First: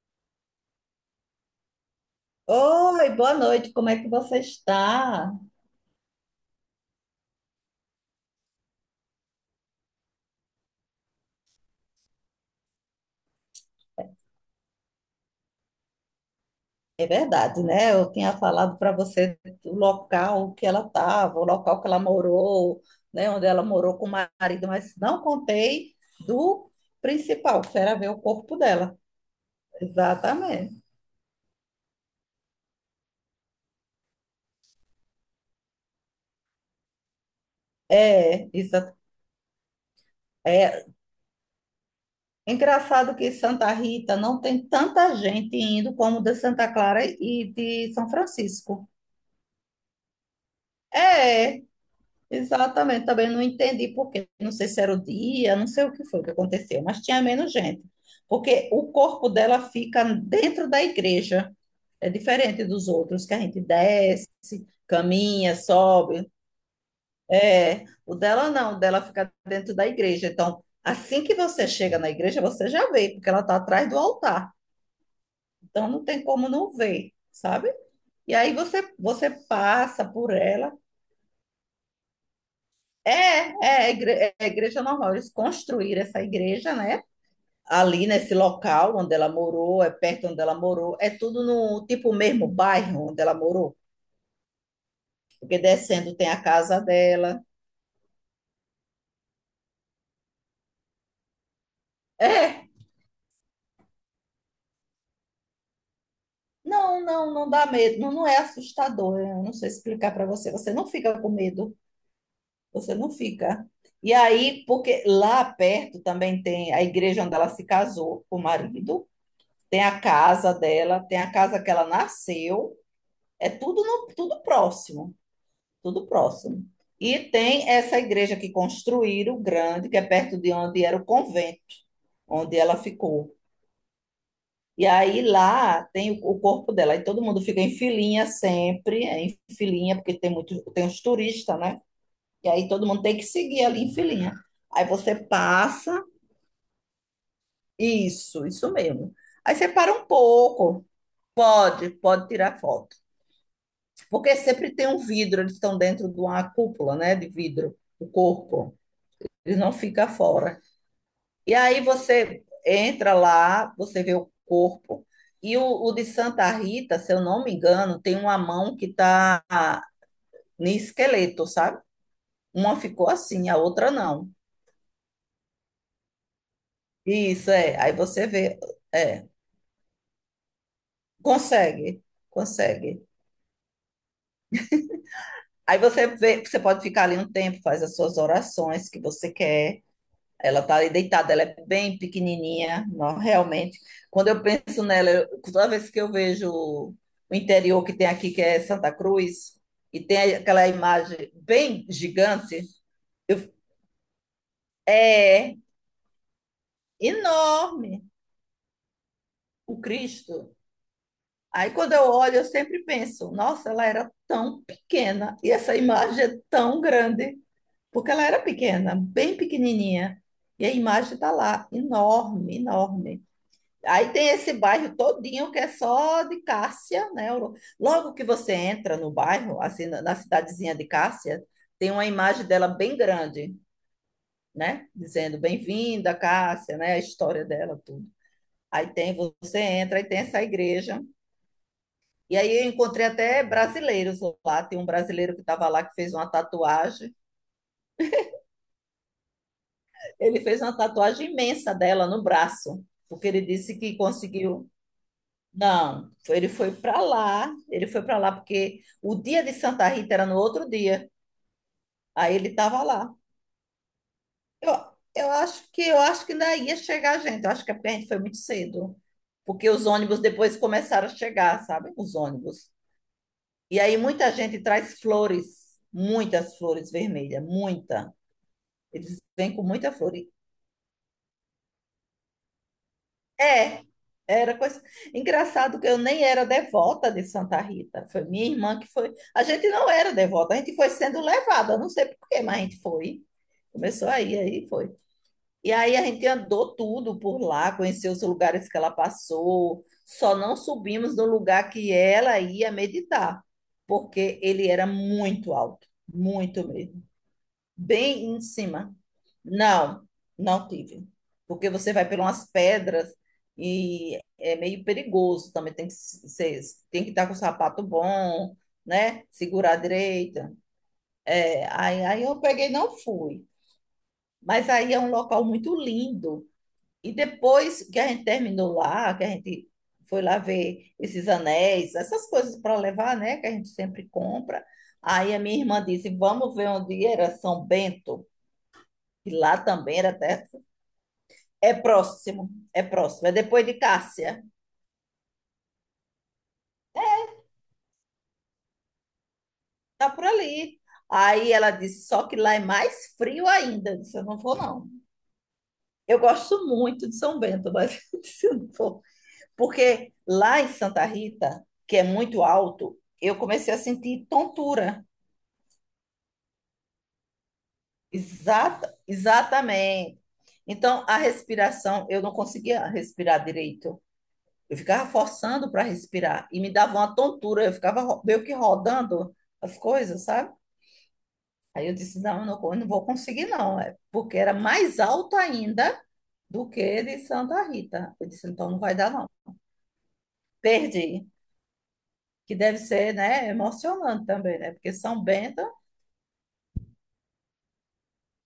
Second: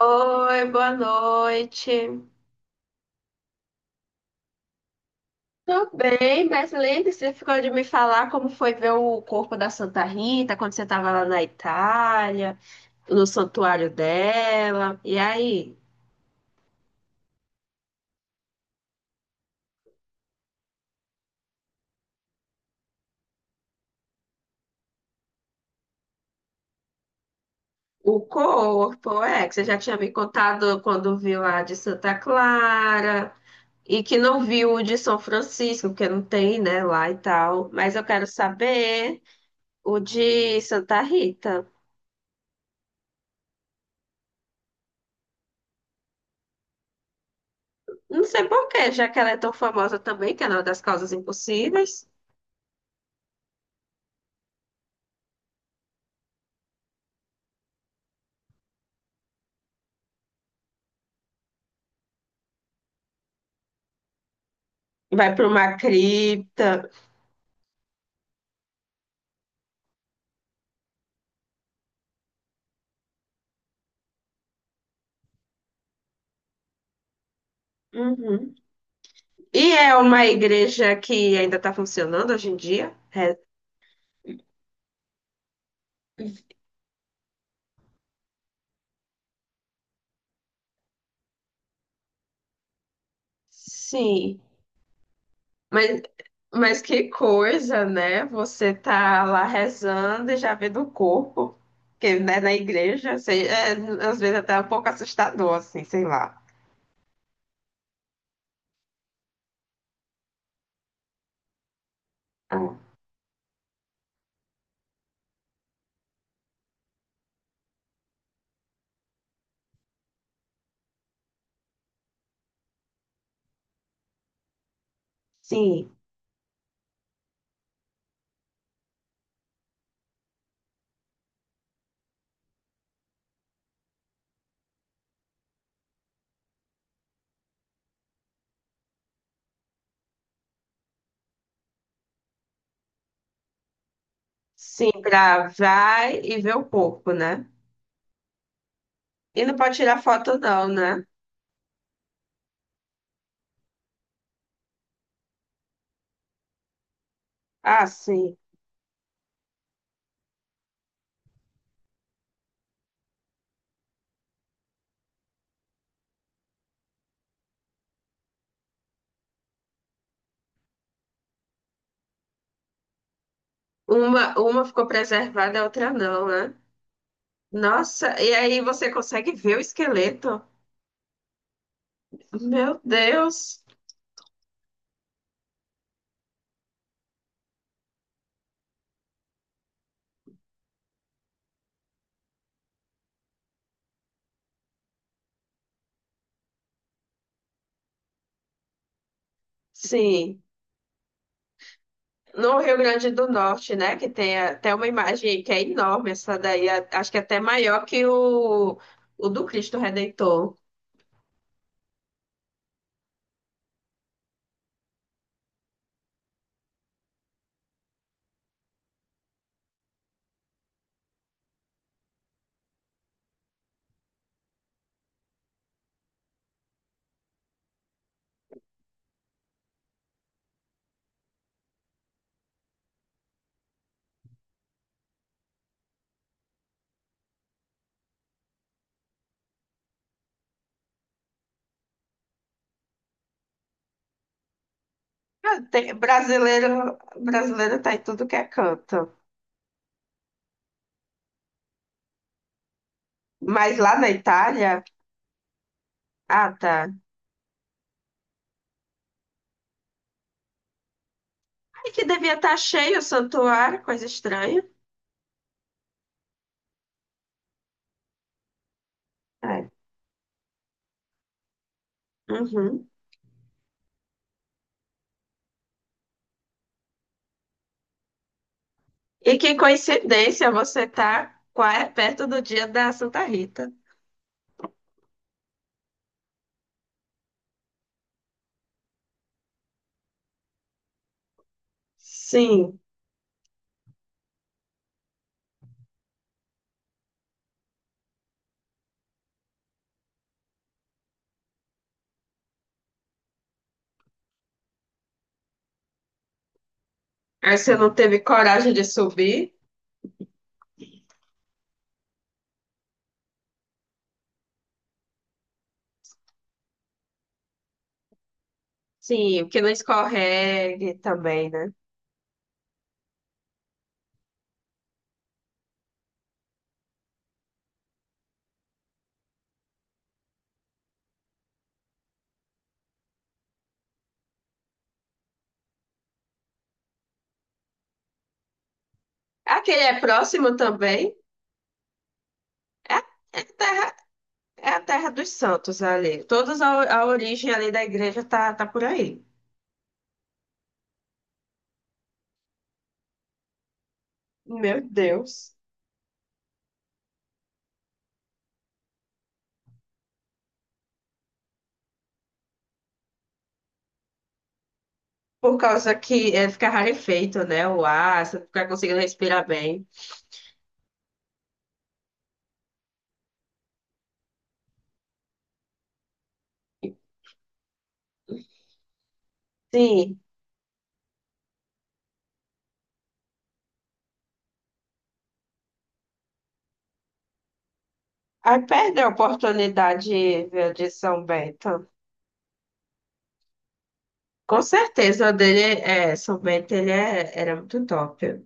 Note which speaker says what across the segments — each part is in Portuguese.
Speaker 1: Oi, boa noite.
Speaker 2: Oi, boa noite, como é que você está?
Speaker 1: Tô bem, mas lembre-se, você ficou de me falar como foi ver o corpo da Santa Rita quando você estava lá na Itália, no santuário dela. E aí,
Speaker 2: É verdade, né? Eu tinha falado para você o local que ela estava, o local que ela morou, né? Onde ela morou com o marido, mas não contei do principal, que era ver o
Speaker 1: o
Speaker 2: corpo dela.
Speaker 1: corpo, é, que você já tinha me contado
Speaker 2: Exatamente.
Speaker 1: quando viu a de Santa Clara e que não viu o de São Francisco, porque não tem, né, lá e tal. Mas eu quero
Speaker 2: É, isso
Speaker 1: saber o de
Speaker 2: é
Speaker 1: Santa Rita.
Speaker 2: engraçado que Santa Rita não tem tanta gente indo como de Santa Clara e de São
Speaker 1: Não sei por
Speaker 2: Francisco.
Speaker 1: quê, já que ela é tão famosa também, que é uma das causas
Speaker 2: É,
Speaker 1: impossíveis.
Speaker 2: exatamente, também não entendi por quê. Não sei se era o dia, não sei o que foi que aconteceu, mas tinha menos gente. Porque o corpo dela fica dentro da igreja, é diferente dos outros, que a gente desce,
Speaker 1: Vai para
Speaker 2: caminha,
Speaker 1: uma
Speaker 2: sobe.
Speaker 1: cripta.
Speaker 2: É, o dela não, o dela fica dentro da igreja. Então, assim que você chega na igreja, você já vê, porque ela está atrás do altar. Então, não tem como não ver, sabe? E
Speaker 1: Uhum.
Speaker 2: aí você
Speaker 1: E é
Speaker 2: passa
Speaker 1: uma
Speaker 2: por ela.
Speaker 1: igreja que ainda está funcionando hoje em dia?
Speaker 2: É,
Speaker 1: É,
Speaker 2: é, é a igreja normal. Eles construíram essa igreja, né? Ali nesse local onde ela morou, é perto onde ela morou, é tudo no tipo mesmo bairro onde ela morou,
Speaker 1: sim.
Speaker 2: porque
Speaker 1: Mas,
Speaker 2: descendo tem a
Speaker 1: mas
Speaker 2: casa
Speaker 1: que
Speaker 2: dela.
Speaker 1: coisa, né? Você tá lá rezando e já vê do corpo, que né, na
Speaker 2: É,
Speaker 1: igreja, sei, é, às vezes até é um pouco assustador, assim, sei lá.
Speaker 2: não, não, não dá medo, não, não é assustador. Eu não sei explicar para você, você não fica com medo,
Speaker 1: Ah,
Speaker 2: você não fica. E aí, porque lá perto também tem a igreja onde ela se casou com o marido, tem a casa dela, tem a casa que ela nasceu. É tudo, tudo próximo,
Speaker 1: sim,
Speaker 2: tudo próximo. E tem essa igreja que construíram, grande, que é perto de onde era o convento, onde ela ficou. E aí lá tem o corpo dela, e todo mundo fica em filinha sempre, é, em filinha, porque tem muito, tem os turistas, né? E aí todo mundo tem que seguir ali em filinha. Aí
Speaker 1: sim,
Speaker 2: você
Speaker 1: pra
Speaker 2: passa,
Speaker 1: vai e ver o corpo, né?
Speaker 2: isso mesmo.
Speaker 1: E
Speaker 2: Aí
Speaker 1: não
Speaker 2: você
Speaker 1: pode
Speaker 2: para
Speaker 1: tirar
Speaker 2: um
Speaker 1: foto, não,
Speaker 2: pouco,
Speaker 1: né?
Speaker 2: pode, pode tirar foto. Porque sempre tem um vidro, eles estão dentro de uma cúpula, né, de vidro,
Speaker 1: Ah,
Speaker 2: o
Speaker 1: sim.
Speaker 2: corpo. Eles não ficam fora. E aí você entra lá, você vê o corpo. E o de Santa Rita, se eu não me engano, tem uma mão que está no esqueleto, sabe? Uma ficou assim, a outra não.
Speaker 1: Uma ficou preservada, a outra não, né?
Speaker 2: Isso, é. Aí
Speaker 1: Nossa,
Speaker 2: você
Speaker 1: e
Speaker 2: vê,
Speaker 1: aí você
Speaker 2: é,
Speaker 1: consegue ver o esqueleto?
Speaker 2: consegue,
Speaker 1: Meu
Speaker 2: consegue.
Speaker 1: Deus!
Speaker 2: Aí você vê, você pode ficar ali um tempo, faz as suas orações que você quer. Ela tá ali deitada, ela é bem pequenininha, não, realmente. Quando eu penso nela, toda vez que eu vejo o interior que tem aqui, que é Santa Cruz, e tem
Speaker 1: Sim,
Speaker 2: aquela imagem bem
Speaker 1: no
Speaker 2: gigante,
Speaker 1: Rio Grande do
Speaker 2: eu-
Speaker 1: Norte, né? Que tem até uma imagem que
Speaker 2: é
Speaker 1: é enorme, essa daí, acho que é até maior
Speaker 2: enorme
Speaker 1: que o do Cristo
Speaker 2: o
Speaker 1: Redentor.
Speaker 2: Cristo. Aí quando eu olho, eu sempre penso, nossa, ela era tão pequena e essa imagem é tão grande, porque ela era pequena, bem pequenininha, e a imagem está lá, enorme, enorme. Aí tem esse bairro todinho que é só de Cássia, né? Logo que você entra no bairro, assim, na cidadezinha de Cássia, tem uma imagem dela bem grande, né? Dizendo bem-vinda, Cássia, né? A história dela, tudo. Aí tem, você entra, aí tem essa igreja. E aí eu encontrei até brasileiros lá. Tem um brasileiro que
Speaker 1: Ah,
Speaker 2: estava lá
Speaker 1: tem,
Speaker 2: que fez uma
Speaker 1: brasileiro,
Speaker 2: tatuagem.
Speaker 1: brasileiro tá em tudo que é canto.
Speaker 2: Ele fez uma tatuagem imensa dela no braço, porque ele
Speaker 1: Mas
Speaker 2: disse que
Speaker 1: lá na
Speaker 2: conseguiu.
Speaker 1: Itália,
Speaker 2: Não, ele
Speaker 1: ah,
Speaker 2: foi
Speaker 1: tá.
Speaker 2: para lá, ele foi para lá porque o dia de Santa Rita era no outro dia.
Speaker 1: Ai, que devia
Speaker 2: Aí ele
Speaker 1: estar
Speaker 2: estava
Speaker 1: cheio o
Speaker 2: lá.
Speaker 1: santuário, coisa estranha.
Speaker 2: Eu, eu acho que ainda ia chegar gente. Eu acho que a gente foi muito cedo, porque
Speaker 1: É.
Speaker 2: os ônibus depois começaram a chegar, sabe? Os ônibus.
Speaker 1: Uhum.
Speaker 2: E aí muita gente traz flores, muitas flores vermelhas, muita. Eles
Speaker 1: E que
Speaker 2: vêm com muita flor.
Speaker 1: coincidência, você tá perto do dia da Santa Rita.
Speaker 2: É, era coisa. Engraçado que eu nem era devota de Santa Rita. Foi minha irmã que foi. A gente não era devota, a gente foi sendo levada, eu não sei por quê, mas a
Speaker 1: Sim.
Speaker 2: gente foi. Começou aí, aí foi. E aí a gente andou tudo por lá, conheceu os lugares que ela passou. Só não subimos no lugar que ela ia meditar, porque ele era muito alto, muito mesmo,
Speaker 1: Aí você não teve
Speaker 2: bem em
Speaker 1: coragem de
Speaker 2: cima.
Speaker 1: subir?
Speaker 2: Não, não tive. Porque você vai por umas pedras e é meio perigoso também. Tem que ser, tem que estar com o sapato bom, né?
Speaker 1: Sim, o que não
Speaker 2: Segurar a direita.
Speaker 1: escorregue também,
Speaker 2: É,
Speaker 1: né?
Speaker 2: aí, aí eu peguei e não fui. Mas aí é um local muito lindo. E depois que a gente terminou lá, que a gente foi lá ver esses anéis, essas coisas para levar, né? Que a gente sempre compra. Aí a minha irmã disse: Vamos ver onde era São Bento. E lá
Speaker 1: Aquele
Speaker 2: também
Speaker 1: é
Speaker 2: era até.
Speaker 1: próximo também?
Speaker 2: É próximo, é
Speaker 1: É,
Speaker 2: próximo. É
Speaker 1: é a
Speaker 2: depois de
Speaker 1: terra,
Speaker 2: Cássia.
Speaker 1: é a terra dos santos ali. Todas a origem ali da igreja tá, tá por aí.
Speaker 2: Tá por ali. Aí ela disse, só que lá é mais frio ainda. Eu disse, eu não vou,
Speaker 1: Meu
Speaker 2: não.
Speaker 1: Deus.
Speaker 2: Eu gosto muito de São Bento, mas eu disse, eu não vou. Porque lá em Santa Rita, que é muito alto, eu comecei a sentir tontura.
Speaker 1: Por causa que é, fica rarefeito, né? O ar, você não fica conseguindo respirar bem.
Speaker 2: Exatamente. Então, a respiração, eu não conseguia respirar direito. Eu ficava forçando para respirar e me dava uma tontura, eu ficava meio que rodando as
Speaker 1: Sim.
Speaker 2: coisas, sabe? Aí eu disse, não, eu não, eu não vou conseguir não, é porque era mais alto ainda do que de Santa Rita. Eu disse,
Speaker 1: Aí
Speaker 2: então não vai
Speaker 1: perdeu a
Speaker 2: dar não.
Speaker 1: oportunidade viu, de São
Speaker 2: Perdi,
Speaker 1: Bento.
Speaker 2: que deve ser, né, emocionante também,
Speaker 1: Com
Speaker 2: né? Porque São
Speaker 1: certeza o
Speaker 2: Bento,
Speaker 1: dele é, São Bento ele é, era muito top.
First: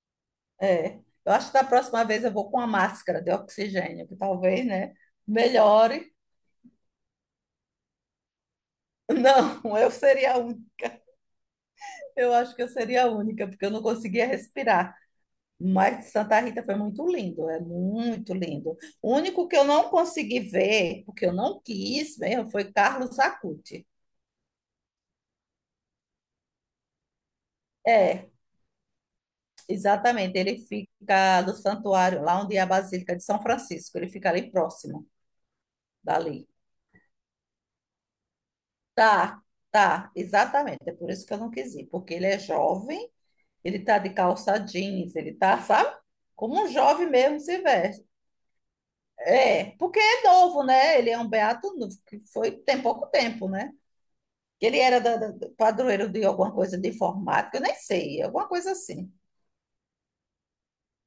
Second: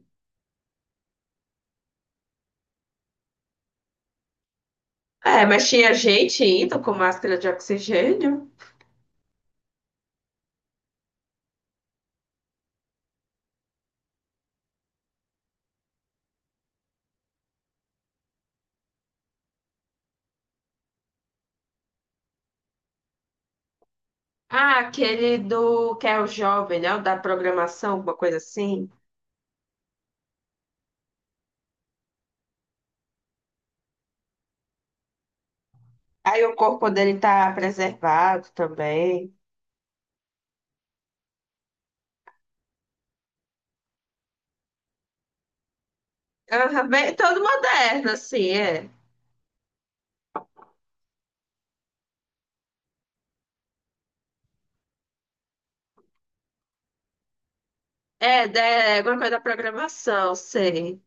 Speaker 2: é. Eu acho que da próxima vez eu vou com a máscara de oxigênio, que talvez, né,
Speaker 1: É, mas tinha
Speaker 2: melhore.
Speaker 1: gente indo com máscara de oxigênio.
Speaker 2: Não, eu acho que eu seria a única, porque eu não conseguia respirar. Mas Santa Rita foi muito lindo, é muito lindo. O único que eu não consegui ver, porque eu não quis mesmo, foi Carlos Acuti.
Speaker 1: Ah, aquele do que é o jovem, né? O da programação, alguma
Speaker 2: É,
Speaker 1: coisa assim.
Speaker 2: exatamente, ele fica do santuário, lá onde é a Basílica de São Francisco, ele fica ali próximo
Speaker 1: Aí
Speaker 2: dali.
Speaker 1: o corpo dele tá preservado também.
Speaker 2: Tá, tá, exatamente, é por isso que eu não quis ir, porque ele é jovem, ele tá de calça jeans, ele tá, sabe? Como um
Speaker 1: Aham,
Speaker 2: jovem
Speaker 1: bem,
Speaker 2: mesmo
Speaker 1: todo
Speaker 2: se veste.
Speaker 1: moderno, assim, é.
Speaker 2: É, porque é novo, né? Ele é um beato novo, que foi tem pouco tempo, né? Ele era padroeiro de alguma coisa de informática, eu nem sei, alguma
Speaker 1: É,
Speaker 2: coisa
Speaker 1: é
Speaker 2: assim.
Speaker 1: alguma coisa da programação, sei.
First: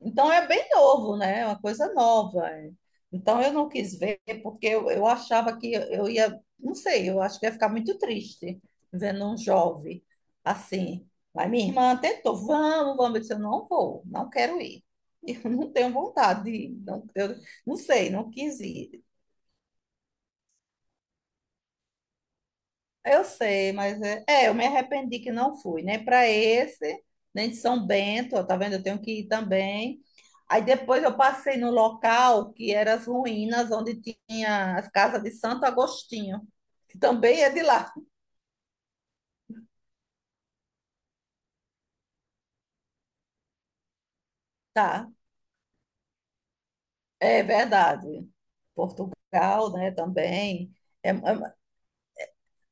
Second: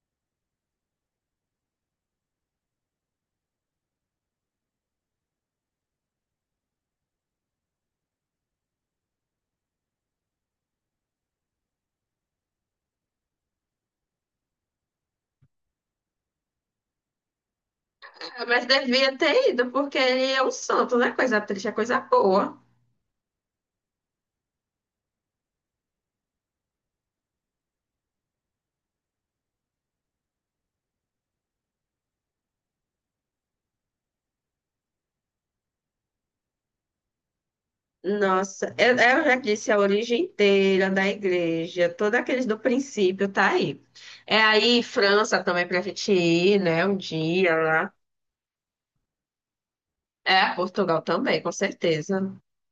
Speaker 2: Então é bem novo, né? É uma coisa nova. É. Então eu não quis ver porque eu achava que eu ia, não sei, eu acho que ia ficar muito triste vendo um jovem assim. Mas minha irmã tentou, vamos, vamos. Eu disse, eu não vou, não quero ir. Eu não tenho vontade de ir, não, eu não sei, não
Speaker 1: Ah,
Speaker 2: quis
Speaker 1: mas
Speaker 2: ir.
Speaker 1: devia ter ido, porque ele é um santo, não é coisa triste, é coisa boa.
Speaker 2: Eu sei, mas é, é, eu me arrependi que não fui, nem para esse, nem de São Bento, ó, tá vendo? Eu tenho que ir também. Aí depois eu passei no local que eram as ruínas onde tinha as casas de Santo Agostinho, que também é de lá,
Speaker 1: Nossa, eu já disse a origem inteira da igreja, todos aqueles do princípio tá aí. É aí
Speaker 2: tá?
Speaker 1: França também pra gente ir, né? Um
Speaker 2: É
Speaker 1: dia lá.
Speaker 2: verdade. Portugal, né,
Speaker 1: É,
Speaker 2: também.
Speaker 1: Portugal
Speaker 2: É-
Speaker 1: também, com
Speaker 2: é-
Speaker 1: certeza.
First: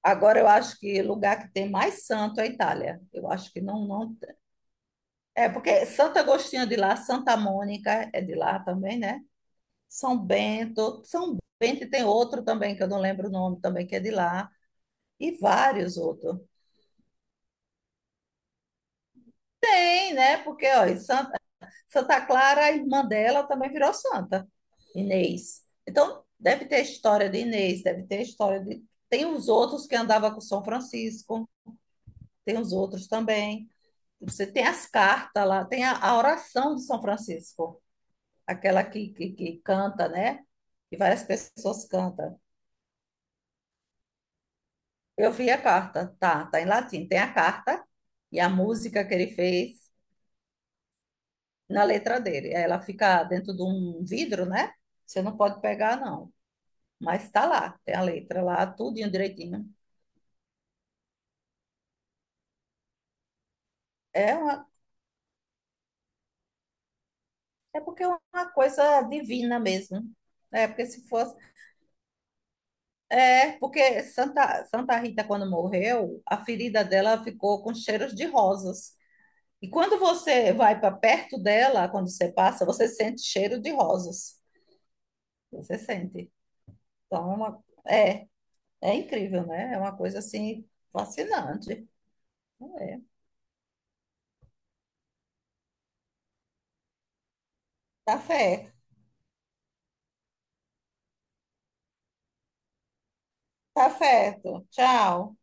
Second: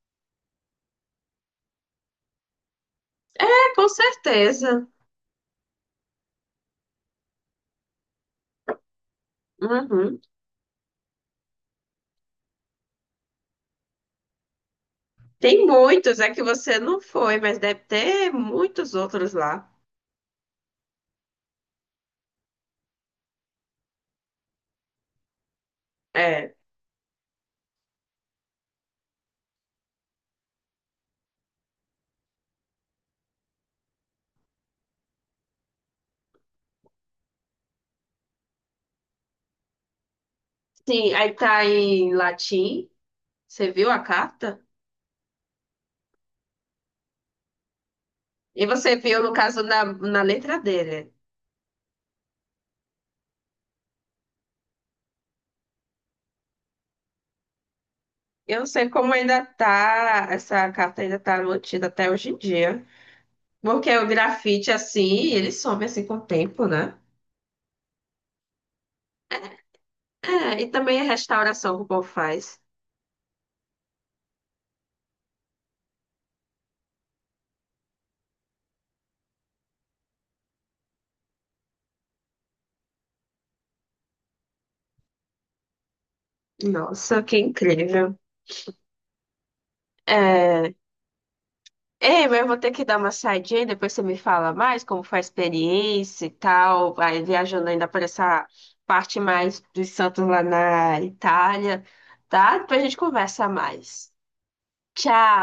Speaker 2: agora eu acho que o lugar que tem mais santo é a Itália. Eu acho que
Speaker 1: É,
Speaker 2: não,
Speaker 1: com
Speaker 2: não.
Speaker 1: certeza.
Speaker 2: É porque Santo Agostinho é de lá, Santa Mônica é de lá também, né? São
Speaker 1: Uhum.
Speaker 2: Bento, São Bento e tem outro também que eu não lembro o nome também que é de lá e
Speaker 1: Tem
Speaker 2: vários
Speaker 1: muitos, é
Speaker 2: outros.
Speaker 1: que você não foi, mas deve ter muitos outros lá.
Speaker 2: Tem, né? Porque ó, em Santa, Santa Clara, a irmã dela também virou santa, Inês. Então
Speaker 1: É.
Speaker 2: deve ter a história de Inês, deve ter a história de tem os outros que andava com São Francisco, tem os outros também. Você tem as cartas lá, tem a oração de São Francisco, aquela que canta, né? Que
Speaker 1: Sim,
Speaker 2: várias
Speaker 1: aí tá
Speaker 2: pessoas
Speaker 1: em
Speaker 2: cantam.
Speaker 1: latim. Você viu a carta?
Speaker 2: Eu vi a carta, tá, tá em latim. Tem a carta e a
Speaker 1: E você
Speaker 2: música que
Speaker 1: viu,
Speaker 2: ele
Speaker 1: no caso, na,
Speaker 2: fez
Speaker 1: na letra dele.
Speaker 2: na letra dele. Ela fica dentro de um vidro, né? Você não pode pegar, não. Mas tá lá, tem a letra
Speaker 1: Eu
Speaker 2: lá,
Speaker 1: não sei
Speaker 2: tudinho
Speaker 1: como ainda
Speaker 2: direitinho.
Speaker 1: tá, essa carta ainda tá mantida até hoje em dia. Porque o
Speaker 2: É, uma,
Speaker 1: grafite, assim, ele some assim com o tempo, né?
Speaker 2: é porque é uma coisa divina mesmo.
Speaker 1: É,
Speaker 2: É,
Speaker 1: e
Speaker 2: porque
Speaker 1: também a
Speaker 2: se fosse.
Speaker 1: restauração que o povo faz.
Speaker 2: É, porque Santa, Santa Rita, quando morreu, a ferida dela ficou com cheiros de rosas. E quando você vai para perto dela, quando você passa, você sente cheiro de rosas. Você sente.
Speaker 1: Nossa,
Speaker 2: Então, é
Speaker 1: que
Speaker 2: uma,
Speaker 1: incrível.
Speaker 2: é, é incrível, né? É uma coisa assim
Speaker 1: É...
Speaker 2: fascinante.
Speaker 1: Ei, mas eu vou ter que dar
Speaker 2: É.
Speaker 1: uma saidinha, depois você me fala mais como foi a experiência e tal. Vai viajando ainda por
Speaker 2: Tá
Speaker 1: essa
Speaker 2: certo.
Speaker 1: parte mais dos santos lá na Itália, tá? Depois a gente conversa
Speaker 2: Tá
Speaker 1: mais.
Speaker 2: certo. Tchau.
Speaker 1: Tchau!